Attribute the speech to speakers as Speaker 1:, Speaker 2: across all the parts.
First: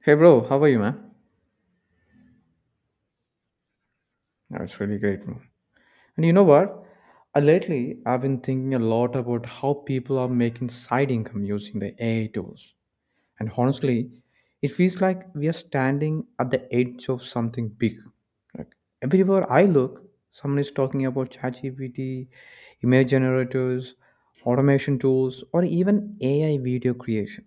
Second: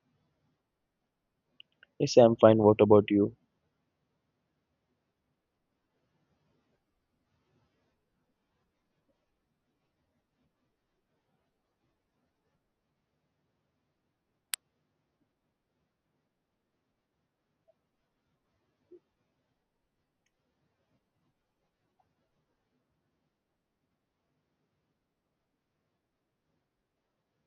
Speaker 1: Hey bro, how are you, man?
Speaker 2: Yes, I'm fine. What about you?
Speaker 1: That's really great, man. And you know what? Lately, I've been thinking a lot about how people are making side income using the AI tools. And honestly, it feels like we are standing at the edge of something big. Like everywhere I look, someone is talking about ChatGPT, image generators, automation tools, or even AI video creation.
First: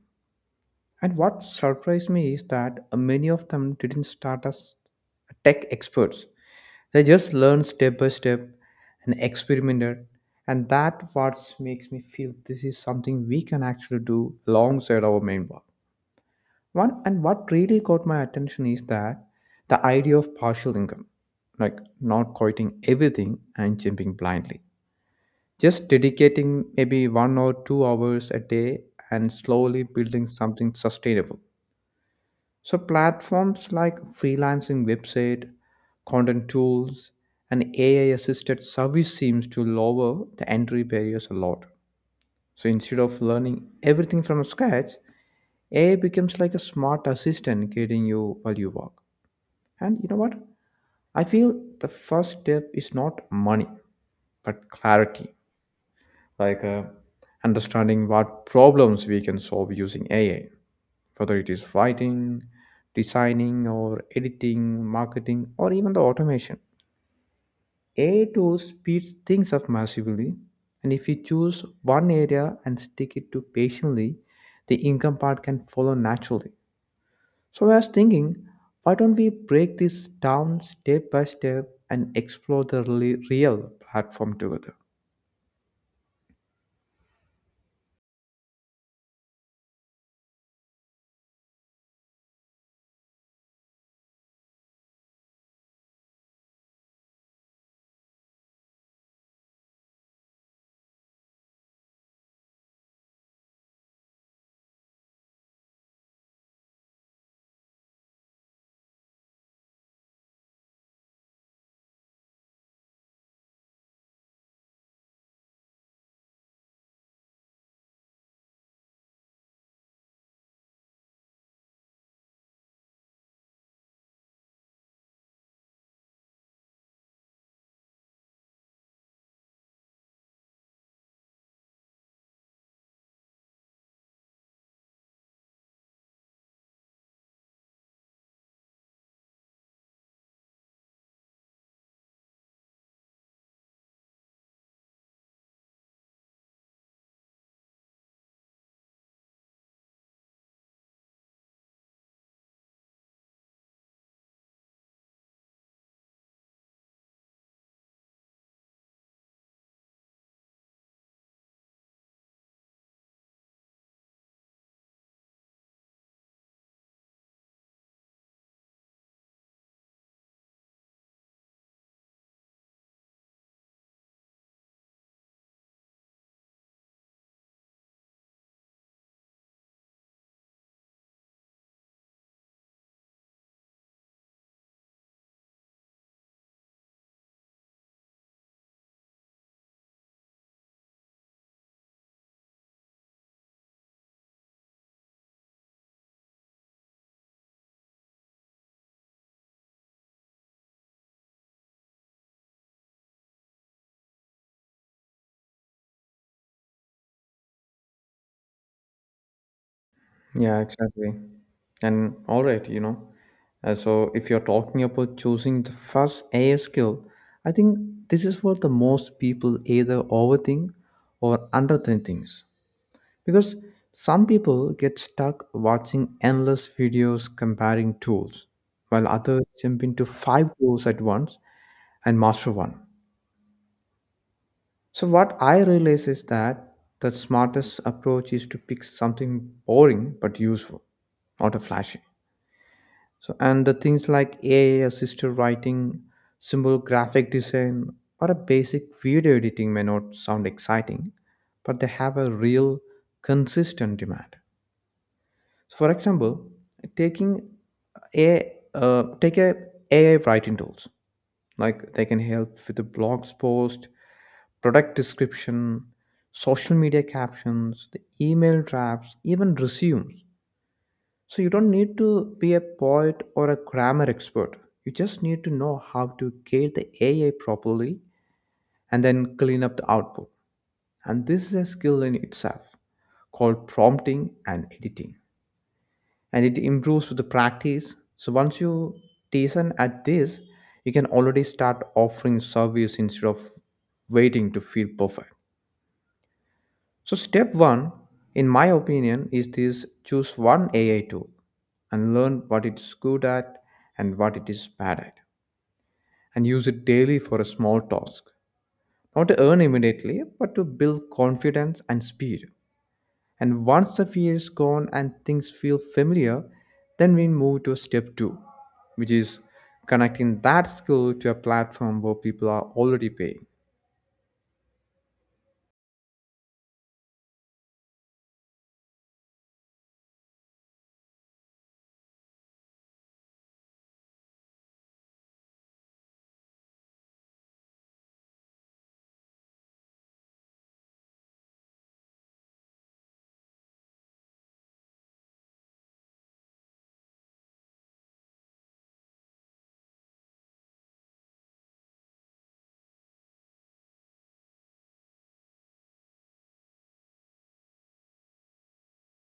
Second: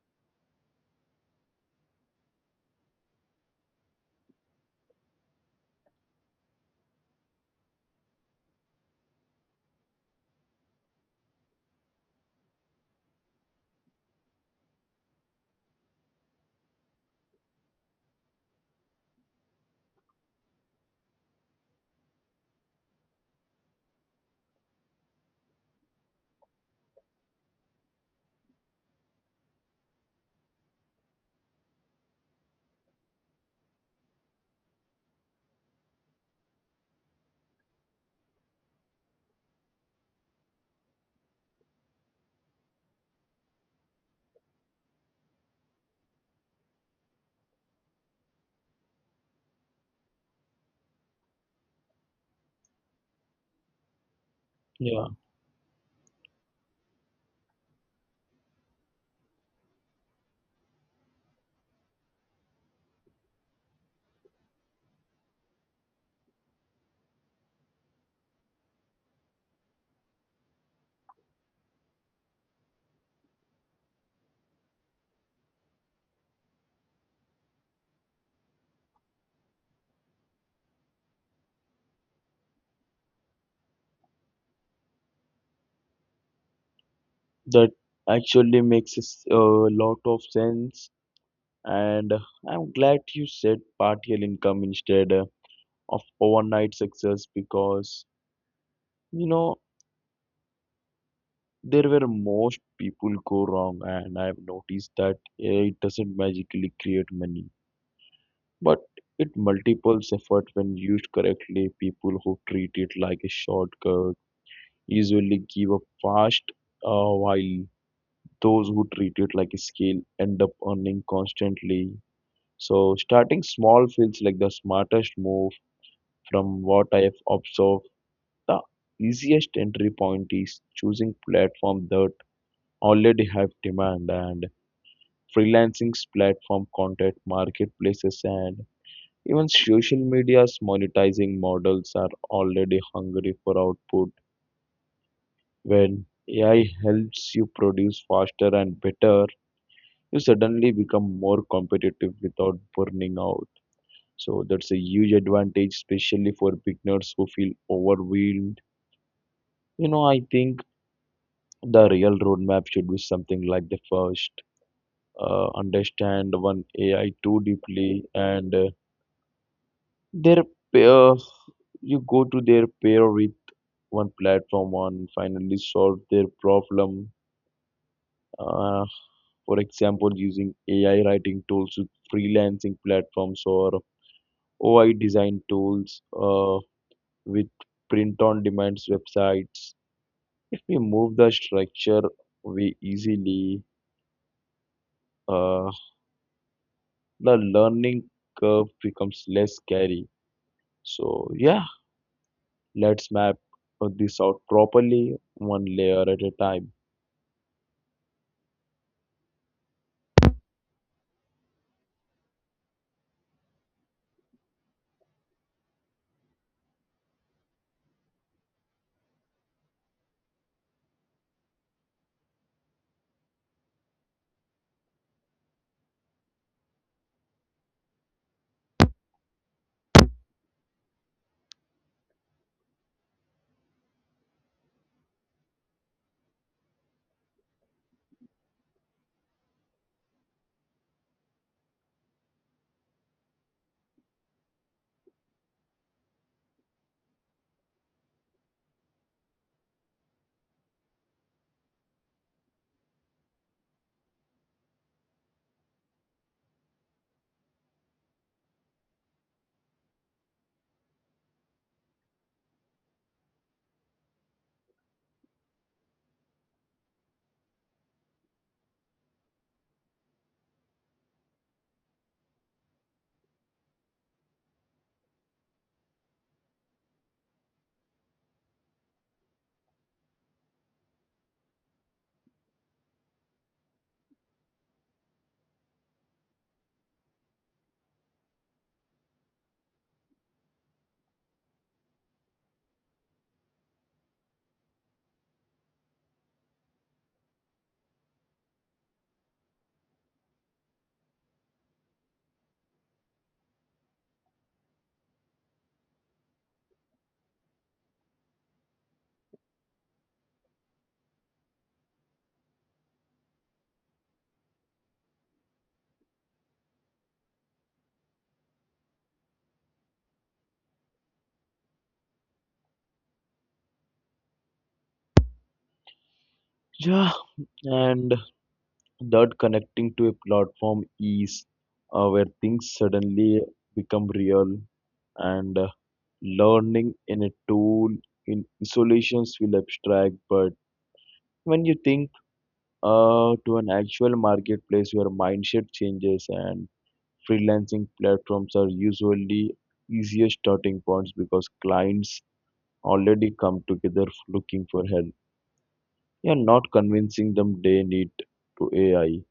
Speaker 1: And what surprised me is that many of them didn't start as tech experts. They just learn step by step and experimented. And that what makes me feel this is something we can actually do alongside our main work. One and what really caught my attention is that the idea of partial income, like not quitting everything and jumping blindly. Just dedicating maybe 1 or 2 hours a day and slowly building something sustainable. So platforms like freelancing website, content tools, and AI assisted service seems to lower the entry barriers a lot. So instead of learning everything from scratch, AI becomes like a smart assistant guiding you while you work. And you know what? I feel the first step is not money, but
Speaker 2: Yeah,
Speaker 1: clarity, like understanding what problems we can solve using AI, whether it is writing, designing, or editing, marketing, or even the automation. AI tools speeds things up massively, and if you choose one area and stick it to patiently, the income part can follow naturally. So I was thinking, why don't we break this down step by step and explore the really real platform together?
Speaker 2: That actually makes a lot of sense, and I'm glad you said partial income instead of overnight success because you know there were most people go wrong, and I've noticed that AI doesn't magically create money, but it multiples effort when used correctly. People who treat it like a shortcut usually give up fast, while those who treat it like a skill end up earning constantly. So starting small feels like the smartest move. From what I have observed, the easiest entry point is choosing platforms that already have demand, and freelancing platform, content marketplaces, and even social media's monetizing models are already hungry for output. When AI helps you produce faster and better, you suddenly become more competitive without burning out. So that's a huge advantage, especially for beginners who feel overwhelmed. You know, I think the real roadmap should be something like the first, understand one ai too deeply, and their pair you go to their pair with one platform and finally solve their problem. uh, for example, using ai writing tools with freelancing platforms, or oi design tools with print on demands websites. If we move the structure, we easily, uh, the learning curve becomes less scary. So, yeah, let's map this out properly, one layer at a time.
Speaker 1: Yeah, exactly. And all right, you know, so if you're talking about choosing the first AI skill, I think this is what the most people either overthink or underthink things. Because some people get stuck watching endless videos comparing tools, while others jump into five tools at once and master one. So, what I realize is that the smartest approach is to pick something boring but useful, not a flashy. So, and the things like AI assisted writing, simple graphic design, or a basic video editing may not sound exciting, but they have a real consistent demand. So, for example, taking a take a AI writing tools like they can help with the blogs post, product description, social media captions, the email drafts, even resumes. So you don't need to be a poet or a grammar expert. You just need to know how to gate the AI properly and then clean up the output. And this is a skill in itself called prompting and editing. And it improves with the practice. So once you decent at this, you can already start offering service instead of waiting to feel perfect. So, step one, in my opinion, is this choose one AI tool and learn what it's good at and what it is bad at, and use it daily for a small task. Not to earn immediately, but to build confidence and speed. And once the fear is gone and things feel familiar, then we move to step two, which is connecting that skill to a platform where people are already paying.
Speaker 2: Yeah, and that connecting to a platform is where things suddenly become real, and learning in a tool in isolations will abstract. But when you think, to an actual marketplace, your mindset changes. And freelancing platforms are usually easier starting points because clients already come together looking for help. You're not convincing them they need to AI.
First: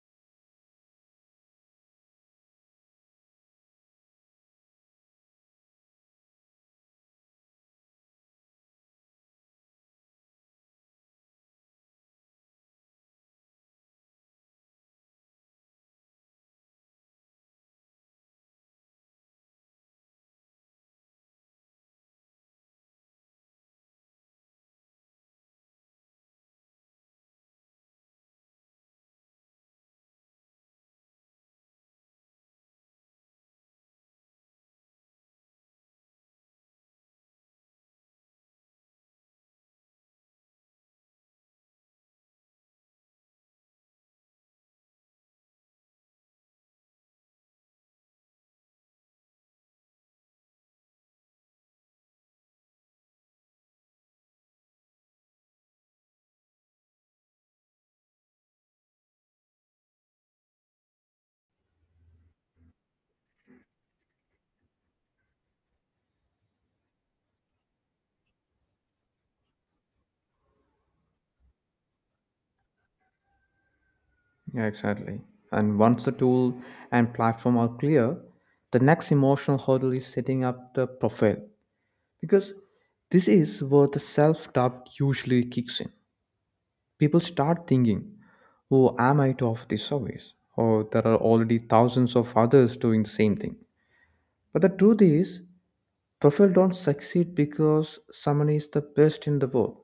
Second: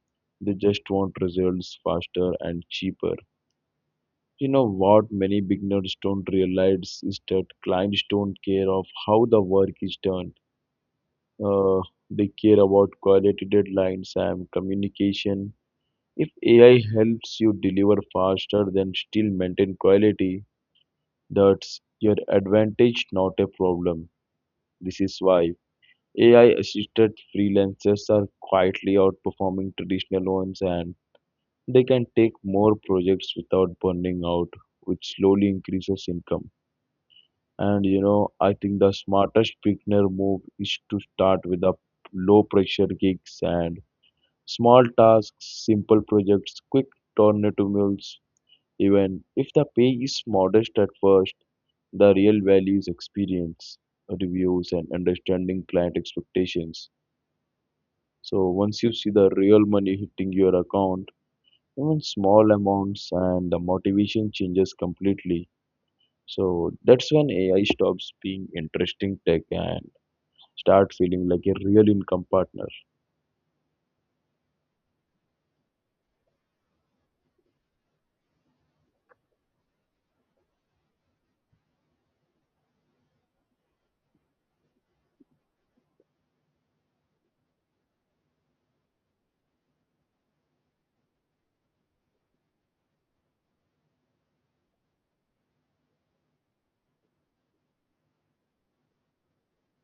Speaker 2: They just want results faster and cheaper. You know, what many beginners don't realize is that clients don't care of how the work is done. Uh, they care about quality, deadlines, and communication. If AI helps you deliver faster then still maintain quality, that's your advantage, not a problem. This is why AI-assisted freelancers are quietly outperforming traditional ones, and they can take more projects without burning out, which slowly increases income. And you know, I think the smartest beginner move is to start with a low pressure gigs and small tasks, simple projects, quick turnaround meals. Even if the pay is modest at first, the real value is experience, reviews, and understanding client expectations. So once you see the real money hitting your account, even small amounts, and the motivation changes completely. So that's when AI stops being interesting tech and start feeling like a real income partner.
Speaker 1: Yeah, exactly. And once the tool and platform are clear, the next emotional hurdle is setting up the profile because this is where the self doubt usually kicks in. People start thinking, who am I to offer this service? Or there are already thousands of others doing the same thing. But the truth is, profile don't succeed because someone is the best in the world.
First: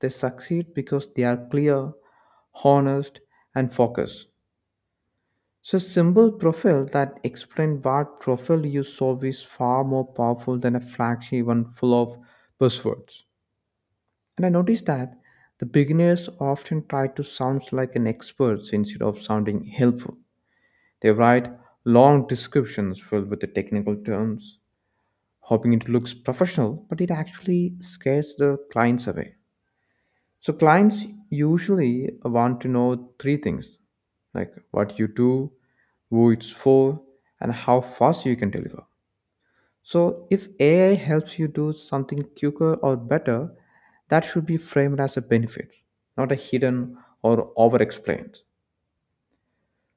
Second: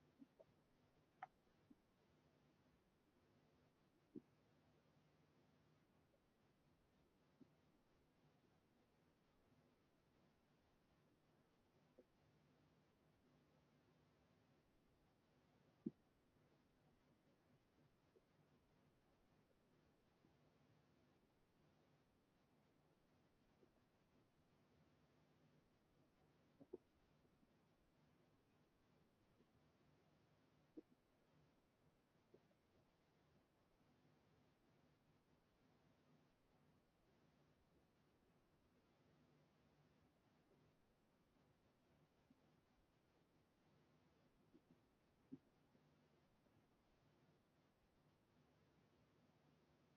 Speaker 1: They succeed because they are clear, honest, and focused. So, simple profile that explain what profile you solve is far more powerful than a flashy one full of buzzwords. And I noticed that the beginners often try to sound like an expert instead of sounding helpful. They write long descriptions filled with the technical terms, hoping it looks professional, but it actually scares the clients away. So clients usually want to know three things like what you do, who it's for, and how fast you can deliver. So if AI helps you do something quicker or better, that should be framed as a benefit, not a hidden or over explained.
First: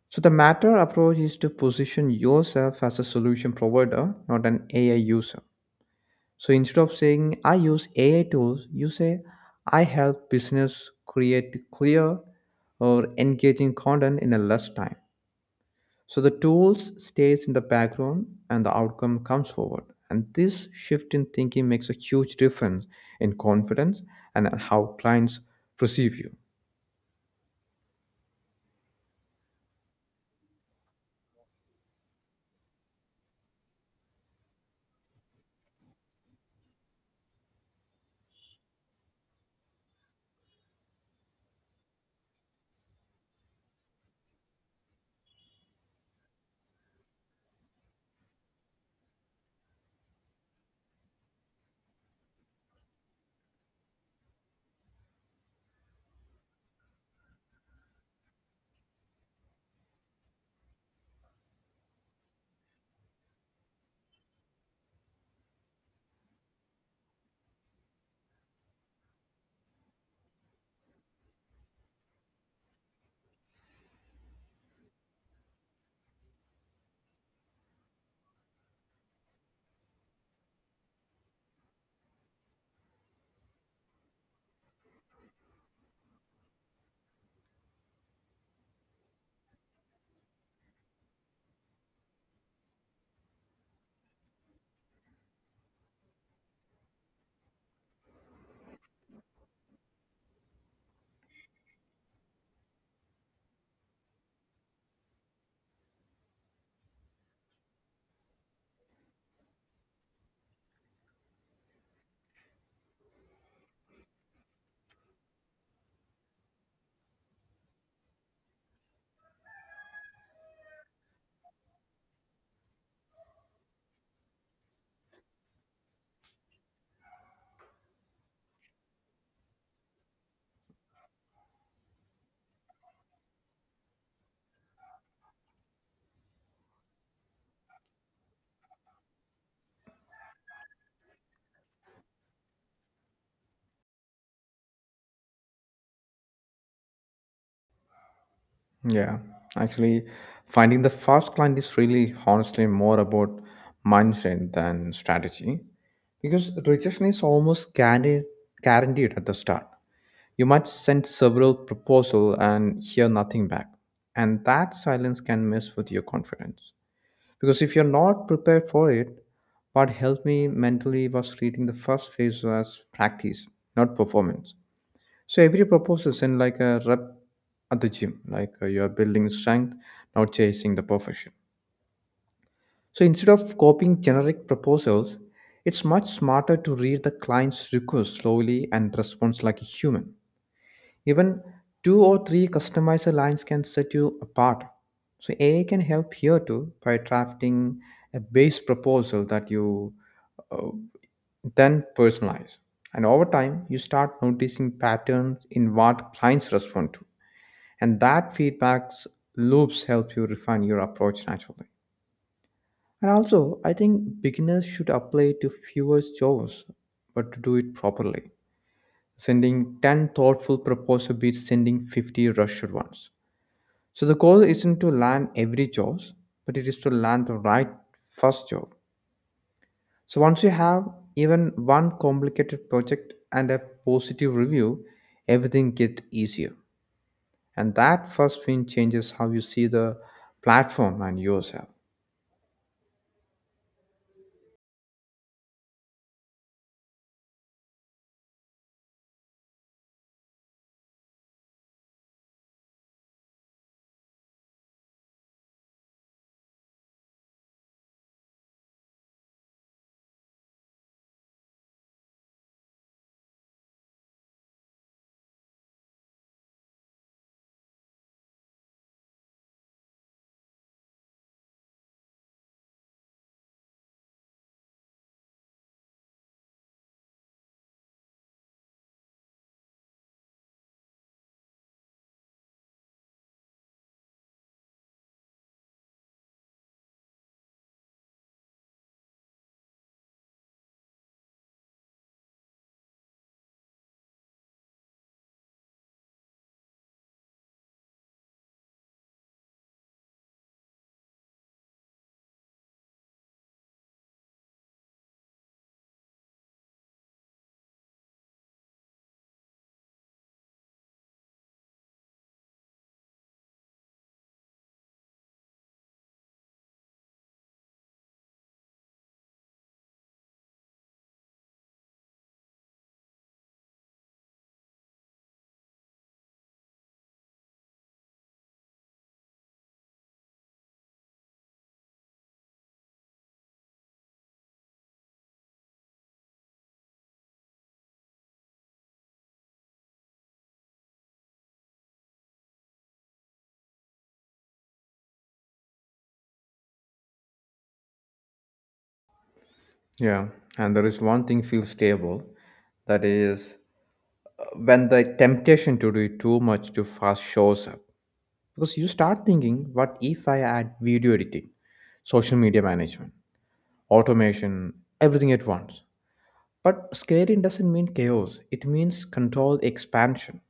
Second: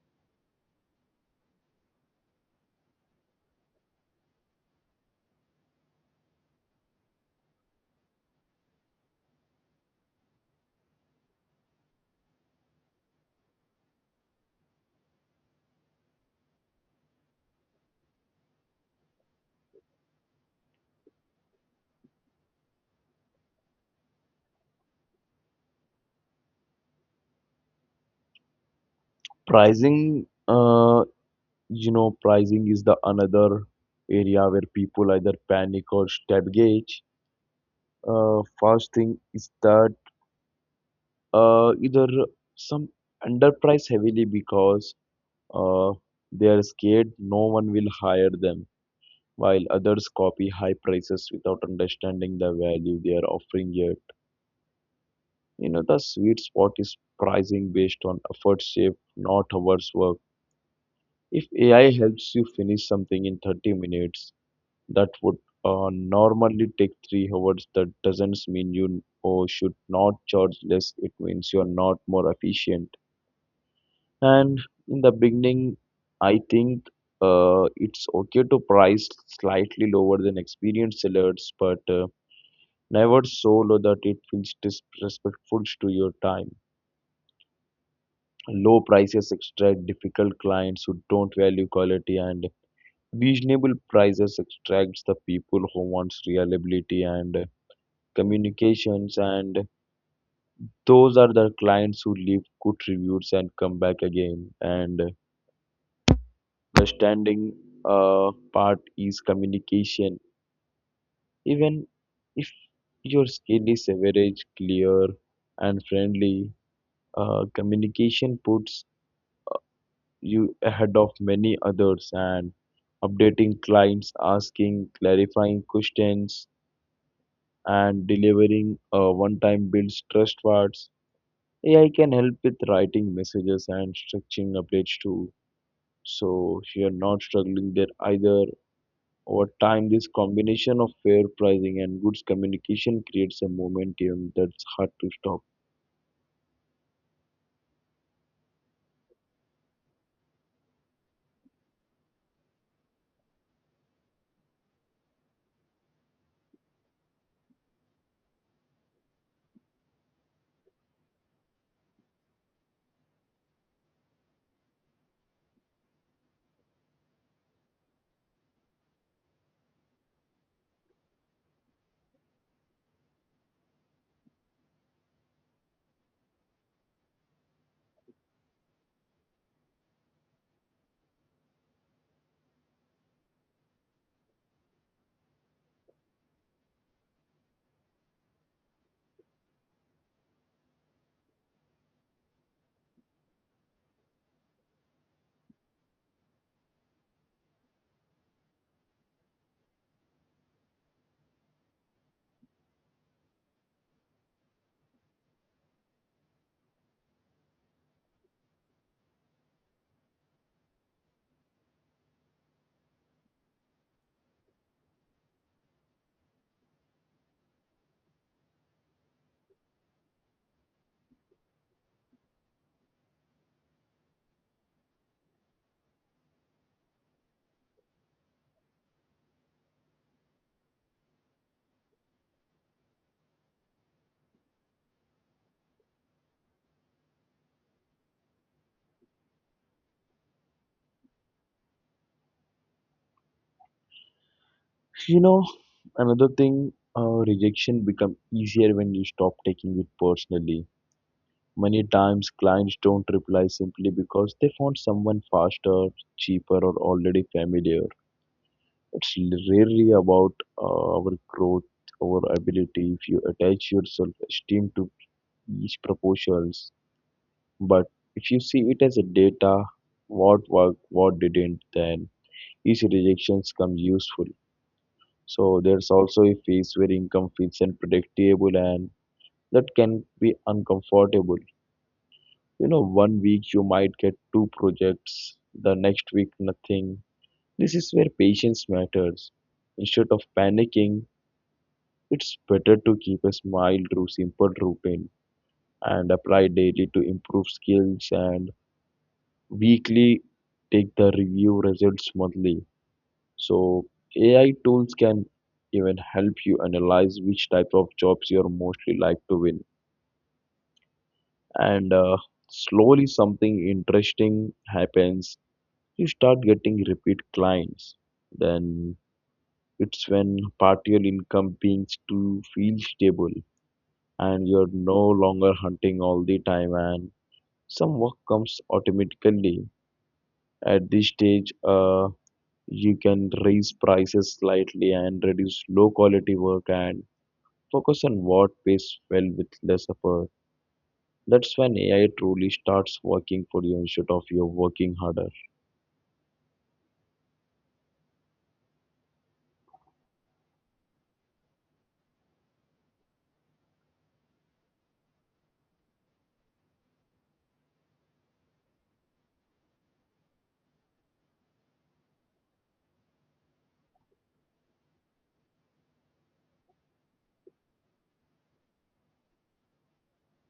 Speaker 1: So the matter approach is to position yourself as a solution provider, not an AI user. So instead of saying I use AI tools, you say I help business create clear or engaging content in a less time. So the tools stays in the background and the outcome comes forward. And this shift in thinking makes a huge difference in confidence and how clients perceive you.
Speaker 2: Pricing, pricing is the another area where people either panic or stab gauge. First thing is that, either some underprice heavily because, uh, they are scared no one will hire them, while others copy high prices without understanding the value they are offering yet. You know, the sweet spot is pricing based on effort saved, not hours worked. If AI helps you finish something in 30 minutes, that would, normally take 3 hours, that doesn't mean you or should not charge less. It means you're not more efficient. And in the beginning, I think, it's okay to price slightly lower than experienced sellers, but never so low that it feels disrespectful to your time. Low prices extract difficult clients who don't value quality, and reasonable prices extracts the people who wants reliability and communications, and those are the clients who leave good reviews and come back again. And the standing part is communication. Even if your skill is average, clear and friendly communication puts you ahead of many others. And updating clients, asking clarifying questions, and delivering one time builds trust words. AI can help with writing messages and structuring updates too. So if you're not struggling there either, over time this combination of fair pricing and good communication creates a momentum that's hard to stop.
Speaker 1: Yeah, actually, finding the first client is really honestly more about mindset than strategy because rejection is almost guaranteed at the start. You might send several proposals and hear nothing back, and that silence can mess with your confidence. Because if you're not prepared for it, what helped me mentally was treating the first phase as practice, not performance. So every proposal send like a rep at the gym, like you are building strength, not chasing the perfection. So instead of copying generic proposals, it's much smarter to read the client's request slowly and respond like a human. Even two or three customizer lines can set you apart. So AI can help here too by drafting a base proposal that you uh, then personalize. And over time, you start noticing patterns in what clients respond to, and that feedback loops help you refine your approach naturally. And also I think beginners should apply to fewer jobs, but to do it properly. Sending 10 thoughtful proposals beats sending 50 rushed ones. So the goal isn't to land every job, but it is to land the right first job. So once you have even one complicated project and a positive review, everything gets easier. And that first win changes how you see the platform and yourself.
Speaker 2: You know, another thing, rejection become easier when you stop taking it personally. Many times clients don't reply simply because they found someone faster, cheaper, or already familiar. It's really about, our growth, our ability. If you attach your self-esteem to each proportions, but if you see it as a data, what worked, what didn't, then each rejections come useful. So there's also a phase where income feels unpredictable, and that can be uncomfortable. You know, 1 week you might get two projects, the next week nothing. This is where patience matters. Instead of panicking, it's better to keep a smile through simple routine and apply daily to improve skills, and weekly take the review results monthly. So AI tools can even help you analyze which type of jobs you're mostly like to win. And slowly something interesting happens. You start getting repeat clients. Then it's when partial income begins to feel stable, and you're no longer hunting all the time, and some work comes automatically. At this stage, you can raise prices slightly and reduce low quality work, and focus on what pays well with less effort. That's when ai truly starts working for you instead of you working harder.
Speaker 1: Yeah, and there is one thing feels stable. That is when the temptation to do too much too fast shows up. Because you start thinking, what if I add video editing, social media management, automation, everything at once? But scaling doesn't mean chaos, it means controlled expansion.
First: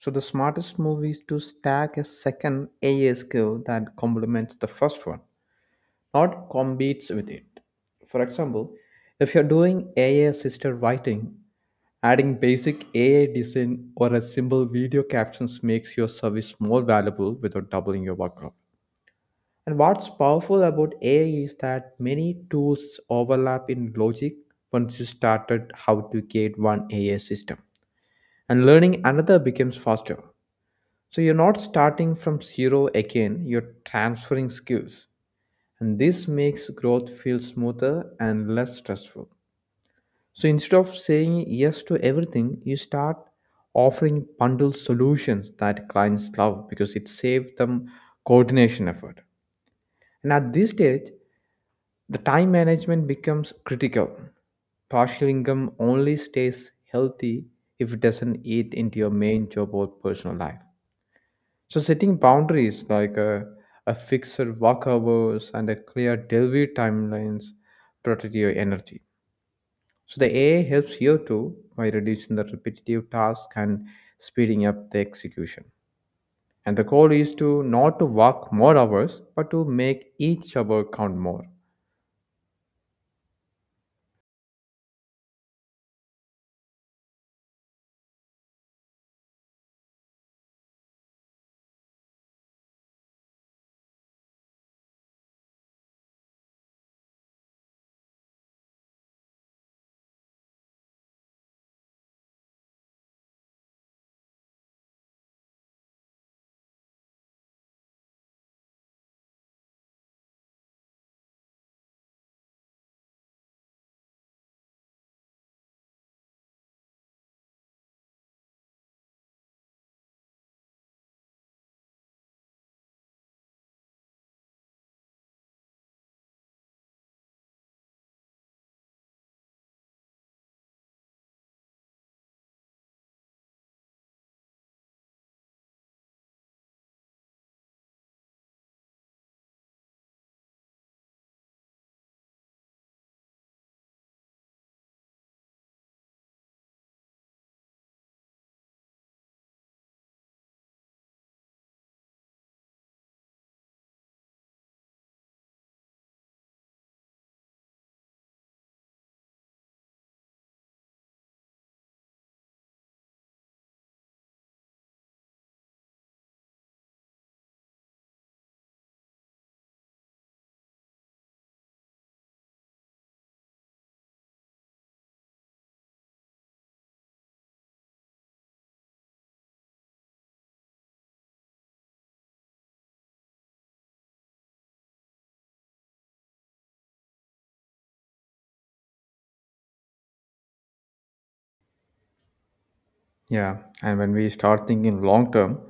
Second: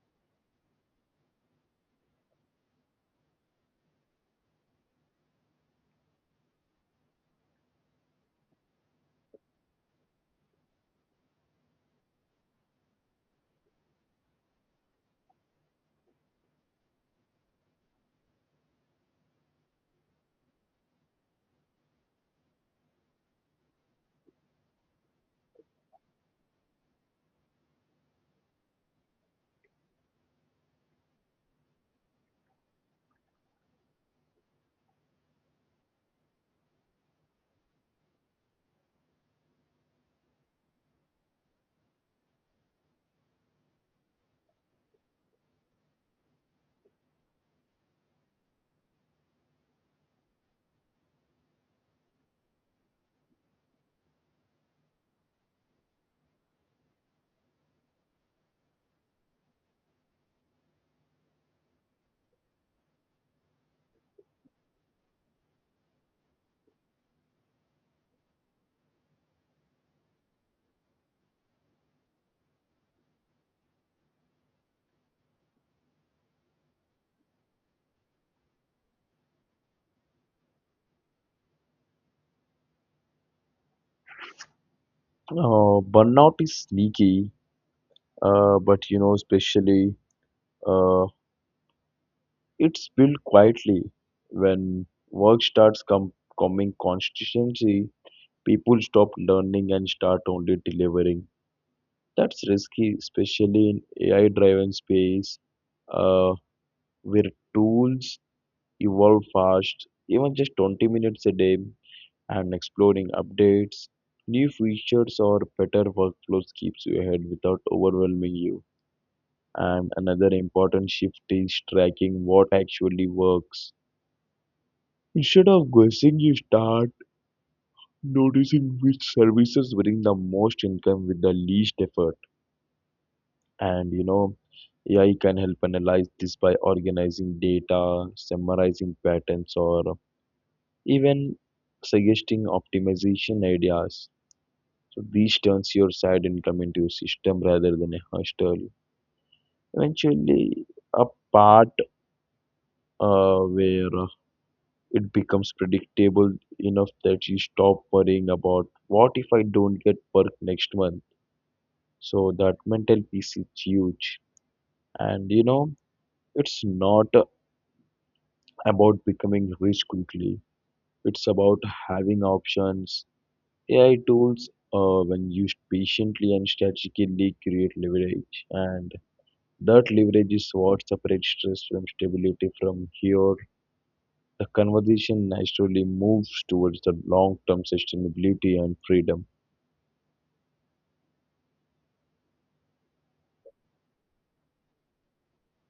Speaker 1: So the smartest move is to stack a second AI skill that complements the first one. Not competes with it. For example, if you're doing AI assisted writing, adding basic AI design or a simple video captions makes your service more valuable without doubling your workload. And what's powerful about AI is that many tools overlap in logic once you started how to create one AI system. And learning another becomes faster. So you're not starting from zero again, you're transferring skills, and this makes growth feel smoother and less stressful. So instead of saying yes to everything, you start offering bundled solutions that clients love because it saves them coordination effort. And at this stage, the time management becomes critical. Partial income only stays healthy if it doesn't eat into your main job or personal life. So setting boundaries like a fixed work hours and a clear delivery timelines protect your energy. So the AI helps here too by reducing the repetitive task and speeding up the execution. And the goal is to not to work more hours, but to make each hour count more.
Speaker 2: Burnout is sneaky, but you know, especially, uh, it's built quietly when work starts coming consistency. People stop learning and start only delivering. That's risky, especially in AI driven space, uh, where tools evolve fast. Even just 20 minutes a day, and exploring updates, new features, or better workflows keeps you ahead without overwhelming you. And another important shift is tracking what actually works. Instead of guessing, you start noticing which services bring the most income with the least effort. And you know, AI can help analyze this by organizing data, summarizing patterns, or even suggesting optimization ideas. So this turns your side income into a system rather than a hustle. Eventually, a part, where it becomes predictable enough that you stop worrying about what if I don't get work next month. So that mental piece is huge, and you know, it's not about becoming rich quickly. It's about having options. AI tools, when used patiently and strategically, create leverage, and that leverage is what separates stress from stability. From here, the conversation naturally moves towards the long-term sustainability and freedom.
Speaker 1: Yeah, and when we start thinking long term,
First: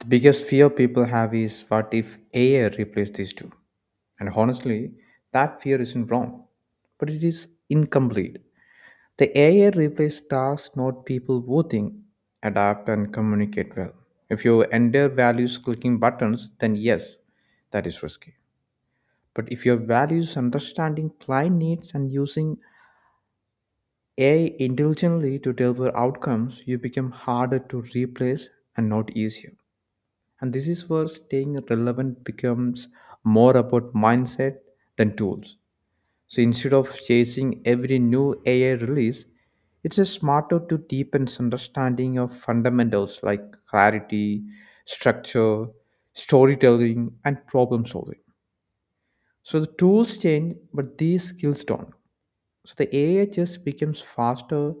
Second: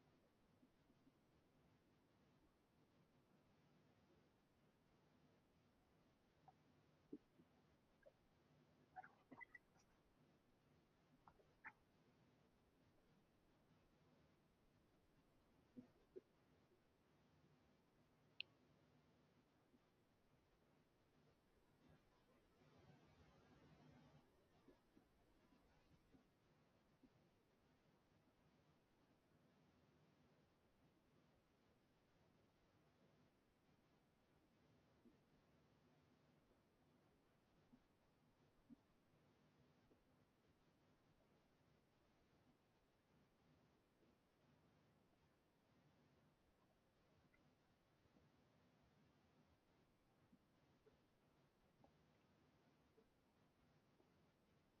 Speaker 1: the biggest fear people have is what if AI replaces these two? And honestly, that fear isn't wrong, but it is incomplete. The AI replaced stars, not people voting. Adapt and communicate well. If your entire values clicking buttons, then yes, that is risky. But if your values understanding client needs and using AI intelligently to deliver outcomes, you become harder to replace and not easier. And this is where staying relevant becomes more about mindset than tools. So instead of chasing every new AI release, it's a smarter to deepen understanding of fundamentals like clarity, structure, storytelling, and problem solving. So the tools change, but these skills don't. So the AI just becomes faster,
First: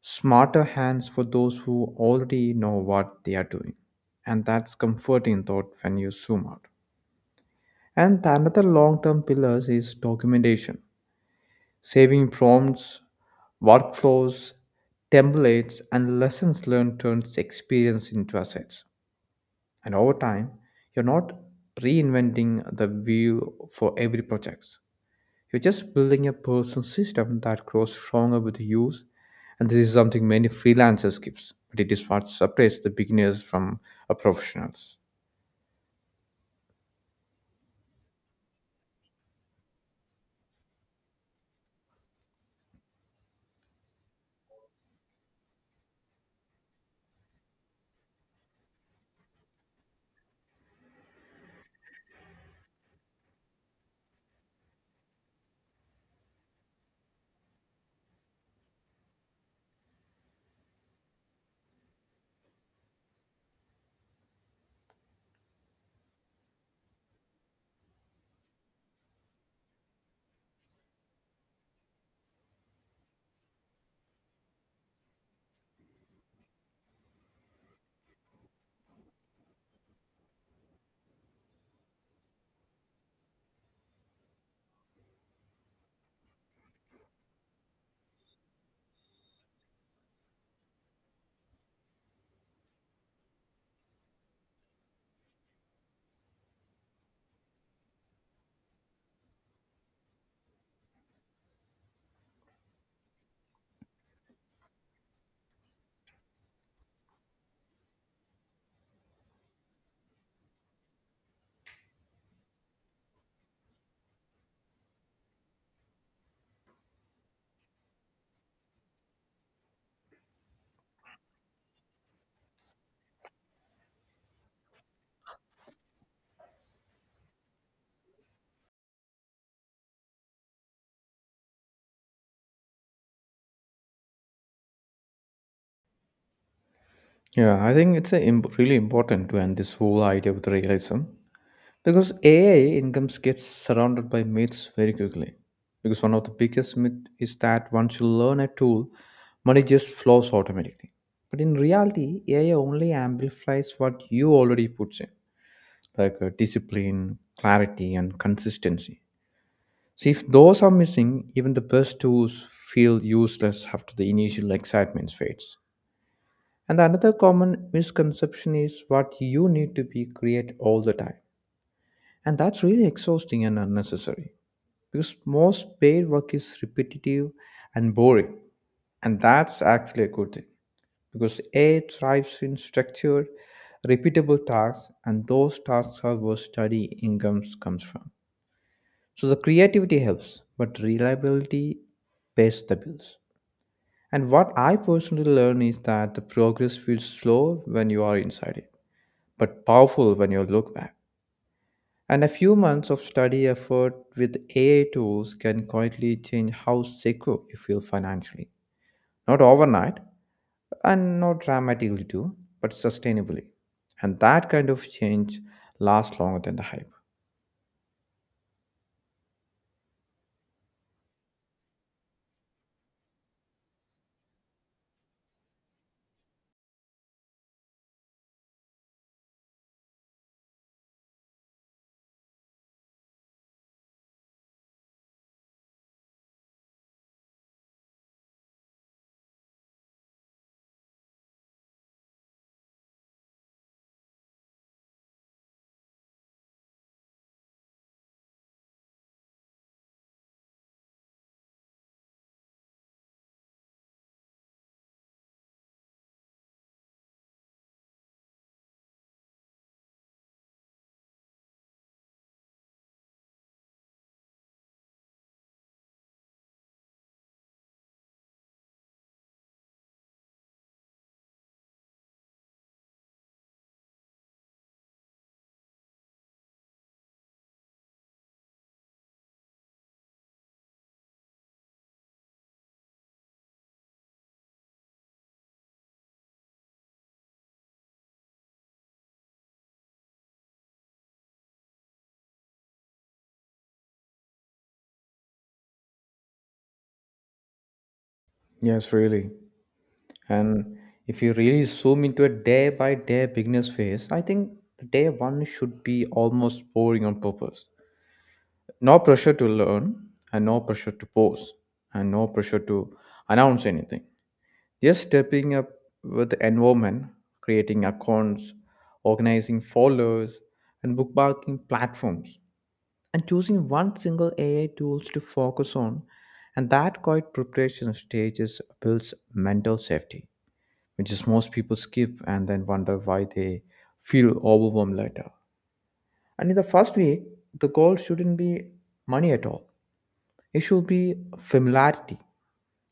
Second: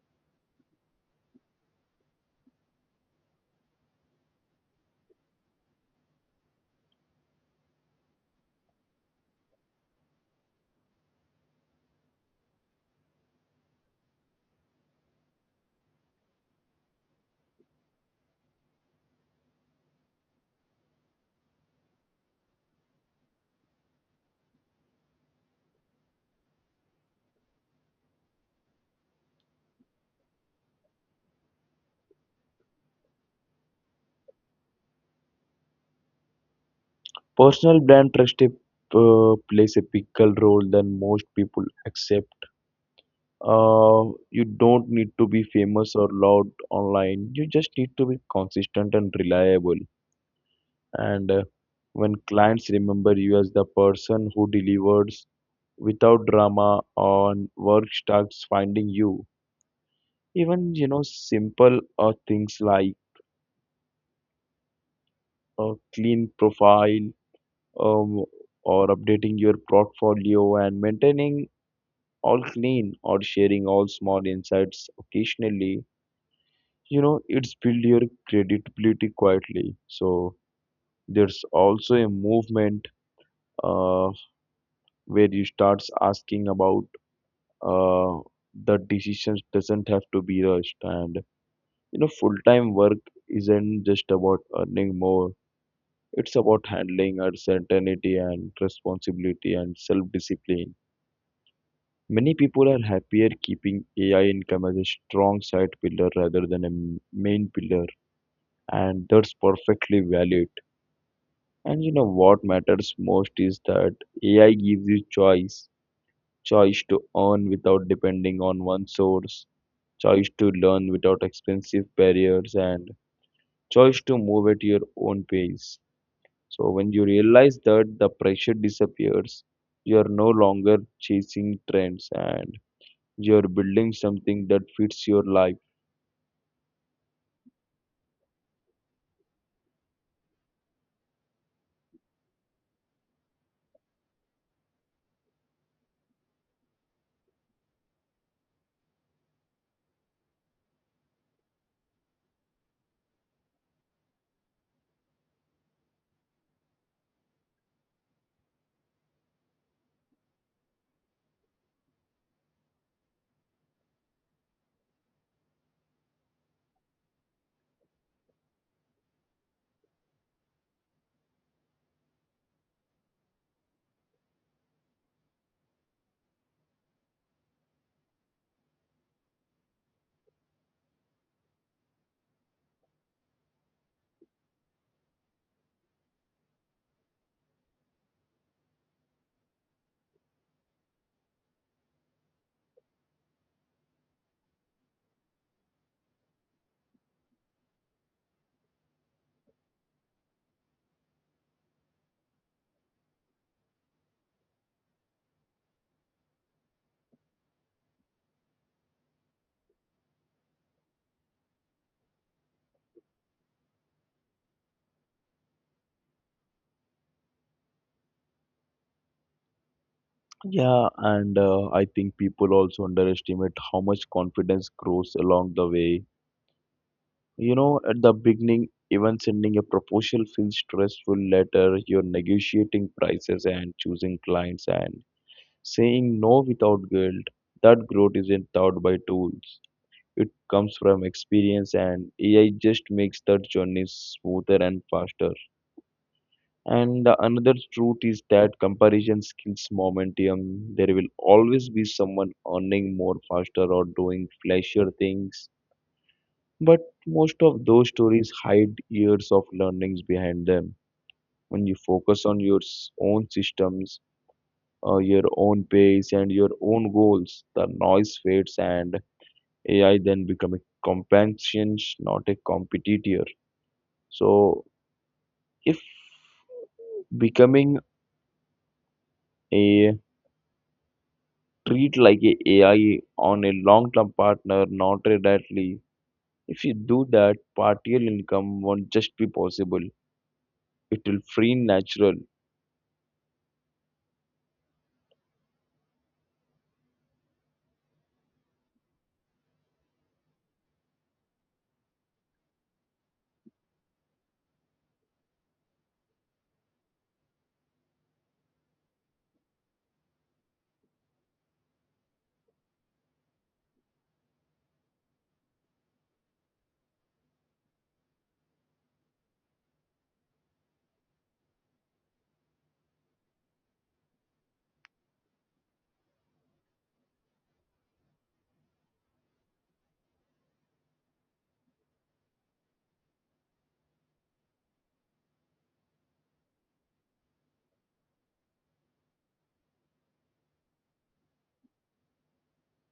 Speaker 1: smarter hands for those who already know what they are doing. And that's comforting thought when you zoom out. And the another long-term pillar is documentation. Saving prompts, workflows, templates, and lessons learned turns experience into assets. And over time, you're not reinventing the wheel for every project. You're just building a personal system that grows stronger with use. And this is something many freelancers skips, but it is what separates the beginners from a professionals.
Speaker 2: Personal brand trust plays a bigger role than most people accept. uh, you don't need to be famous or loud online. You just need to be consistent and reliable. And when clients remember you as the person who delivers without drama, on work starts finding you. Even you know simple things like a clean profile, um, or updating your portfolio and maintaining all clean, or sharing all small insights occasionally, you know, it's build your credibility quietly. So there's also a movement, uh, where you starts asking about, uh, the decisions doesn't have to be rushed. And you know, full-time work isn't just about earning more. It's about handling uncertainty and responsibility and self-discipline. Many people are happier keeping ai income as a strong side pillar rather than a main pillar, and that's perfectly valid. And you know, what matters most is that AI gives you choice, choice to earn without depending on one source, choice to learn without expensive barriers, and choice to move at your own pace. So when you realize that, the pressure disappears. You are no longer chasing trends, and you are building something that fits your life.
Speaker 1: Yeah, I think it's really important to end this whole idea with realism. Because AI incomes gets surrounded by myths very quickly. Because one of the biggest myth is that once you learn a tool, money just flows automatically. But in reality, AI only amplifies what you already put in, like discipline, clarity, and consistency. So if those are missing, even the best tools feel useless after the initial excitement fades. And another common misconception is what you need to be create all the time. And that's really exhausting and unnecessary. Because most paid work is repetitive and boring, and that's actually a good thing because AI thrives in structured repeatable tasks, and those tasks are where study incomes comes from. So the creativity helps but reliability pays the bills. And what I personally learn is that the progress feels slow when you are inside it, but powerful when you look back. And a few months of study effort with AI tools can quietly change how secure you feel financially. Not overnight, and not dramatically too, but sustainably. And that kind of change lasts longer than the hype.
Speaker 2: Yeah, and I think people also underestimate how much confidence grows along the way. You know, at the beginning, even sending a proposal feels stressful. Later, you're negotiating prices and choosing clients and saying no without guilt. That growth isn't taught by tools. It comes from experience, and AI just makes that journey smoother and faster. And the another truth is that comparison kills momentum. There will always be someone earning more faster or doing flashier things, but most of those stories hide years of learnings behind them. When you focus on your own systems, your own pace, and your own goals, the noise fades, and AI then become a companion, not a competitor. So, if becoming a treat like a AI on a long-term partner, not a directly, if you do that, partial income won't just be possible. It will free natural.
Speaker 1: Yes, really. And if you really zoom into a day by day beginner's phase, I think the day one should be almost boring on purpose. No pressure to learn, and no pressure to pause, and no pressure to announce anything. Just stepping up with the environment, creating accounts, organizing followers, and bookmarking platforms, and choosing one single AI tools to focus on, and that quiet preparation stages builds mental safety, which is most people skip and then wonder why they feel overwhelmed later. And in the first week, the goal shouldn't be money at all. It should be familiarity.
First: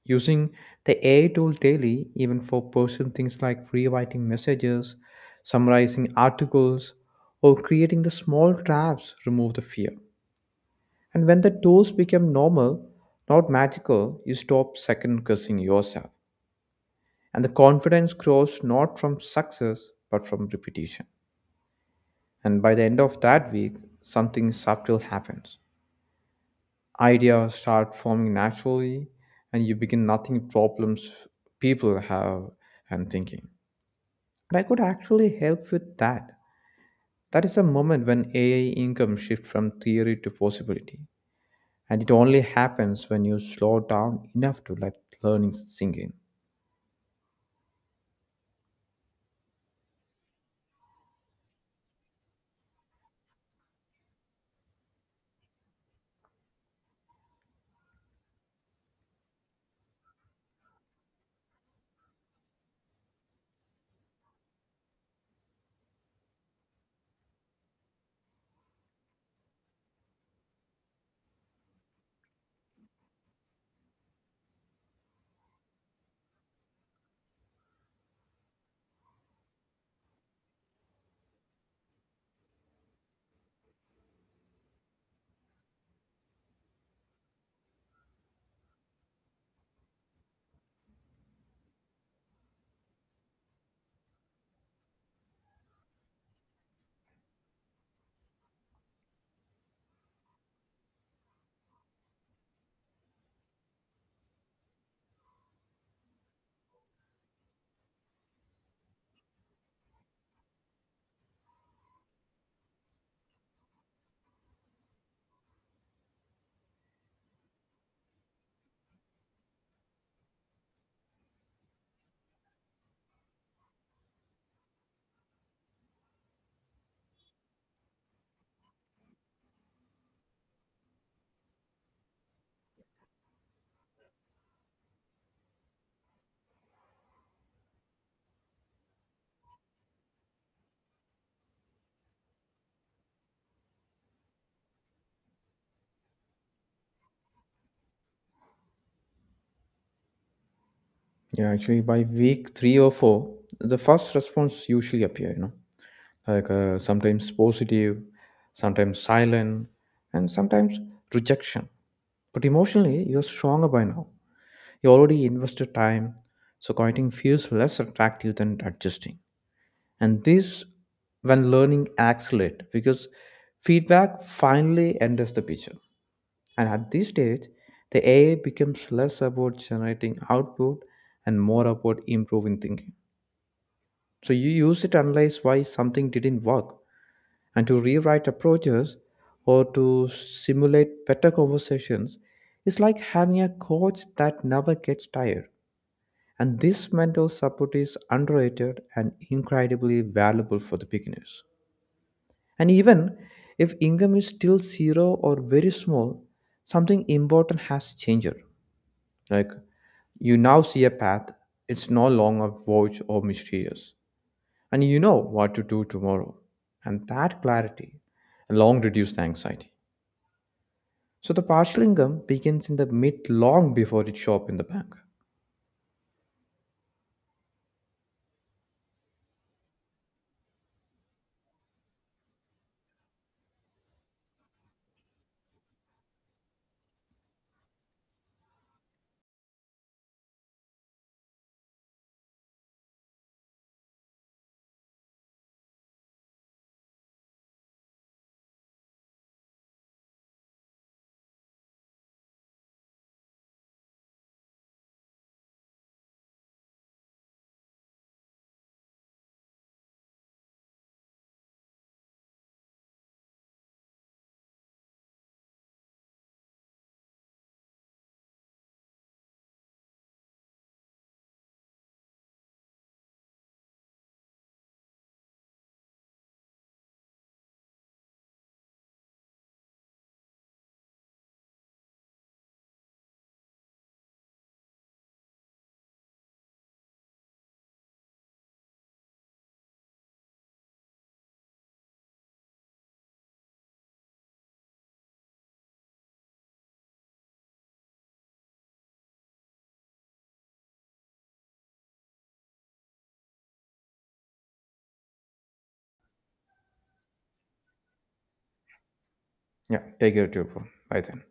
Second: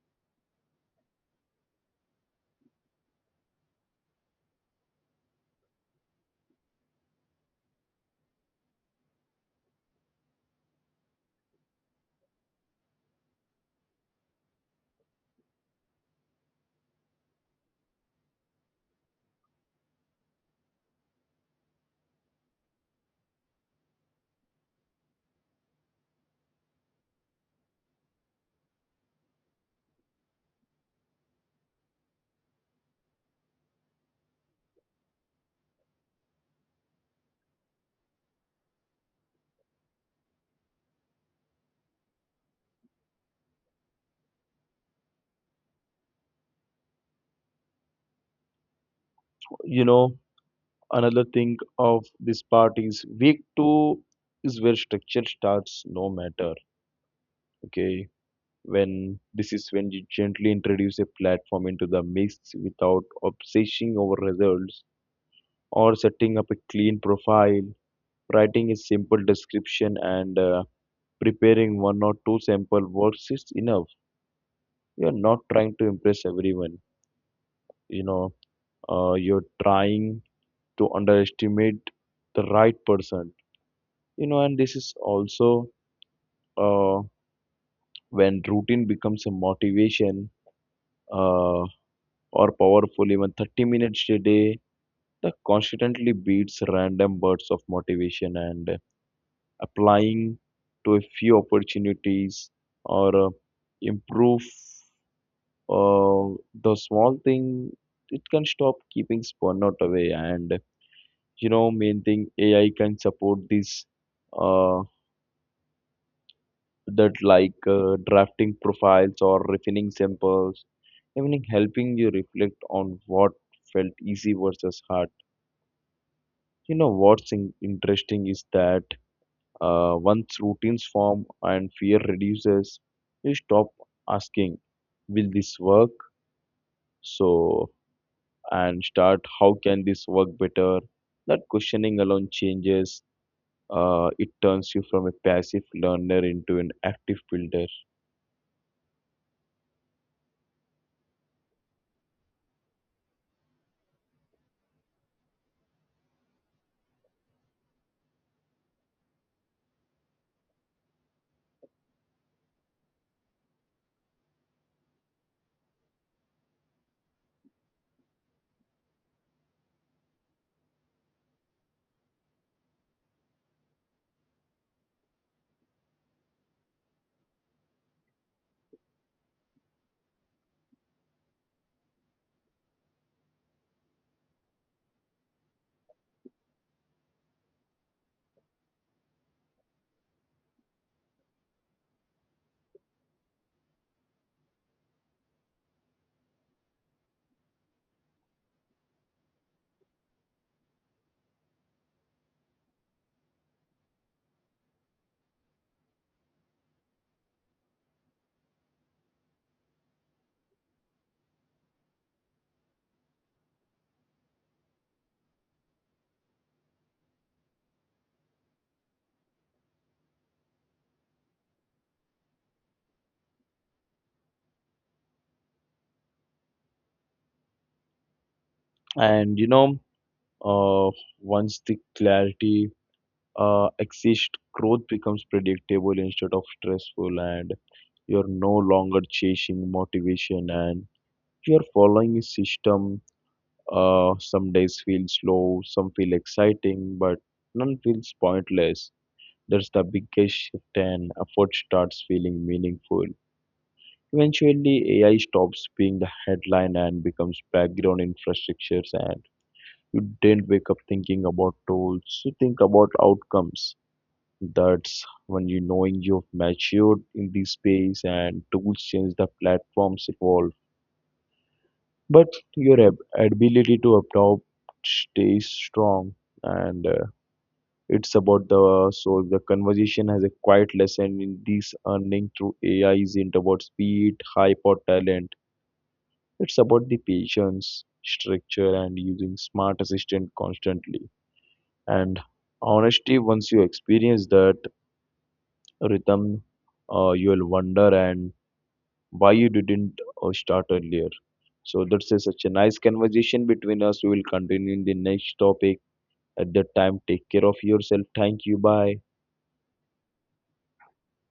Speaker 1: Using the AI tool daily, even for personal things like rewriting messages, summarizing articles, or creating the small drafts, remove the fear. And when the tools become normal, not magical, you stop second guessing yourself. And the confidence grows not from success, but from repetition. And by the end of that week, something subtle happens. Ideas start forming naturally, and you begin nothing problems people have and thinking. And I could actually help with that. That is a moment when AI income shifts from theory to possibility. And it only happens when you slow down enough to let learning sink in.
Speaker 2: You know, another thing of this part is week two is where structure starts no matter. Okay. When this is when you gently introduce a platform into the mix without obsessing over results, or setting up a clean profile, writing a simple description, and preparing one or two sample works is enough. You're not trying to impress everyone. You know, you're trying to underestimate the right person. You know, and this is also, uh, when routine becomes a motivation, uh, or powerful. Even 30 minutes a day that constantly beats random bursts of motivation, and applying to a few opportunities, or improve uh, the small thing, it can stop keeping burnout away. And you know, main thing ai can support this, uh, that like drafting profiles or refining samples, even helping you reflect on what felt easy versus hard. You know, what's interesting is that, once routines form and fear reduces, you stop asking, "Will this work?" So and start, "How can this work better?" That questioning alone changes. It turns you from a passive learner into an active builder.
Speaker 1: Yeah, actually, by week three or four, the first response usually appear, you know, like sometimes positive, sometimes silent, and sometimes rejection. But emotionally, you're stronger by now. You already invested time, so quitting feels less attractive than adjusting. And this when learning accelerates because feedback finally enters the picture. And at this stage, the AI becomes less about generating output and more about improving thinking. So you use it to analyze why something didn't work and to rewrite approaches or to simulate better conversations. It's like having a coach that never gets tired, and this mental support is underrated and incredibly valuable for the beginners. And even if income is still zero or very small, something important has changed. Like, you now see a path, it's no longer vague or mysterious. And you know what to do tomorrow. And that clarity long reduced the anxiety. So the partial income begins in the mid long before it shows up in the bank.
Speaker 2: And Uh, once the clarity exists, growth becomes predictable instead of stressful, and you're no longer chasing motivation, and you're following a system. Some days feel slow, some feel exciting, but none feels pointless. That's the biggest shift, and effort starts feeling meaningful. Eventually, AI stops being the headline and becomes background infrastructures, and you didn't wake up thinking about tools. You think about outcomes. That's when you knowing you've matured in this space, and tools change, the platforms evolve. But your ability to adopt stays strong. And it's about the so the conversation has a quiet lesson in this: earning through AI isn't about speed, hype or talent. It's about the patience, structure, and using smart assistant constantly. And honestly, once you experience that rhythm, you'll wonder, and why you didn't, start earlier. So that's a, such a nice conversation between us. We will continue in the next topic. At that time, take care of yourself. Thank you. Bye.
Speaker 1: Yeah, take care, too. Bye then.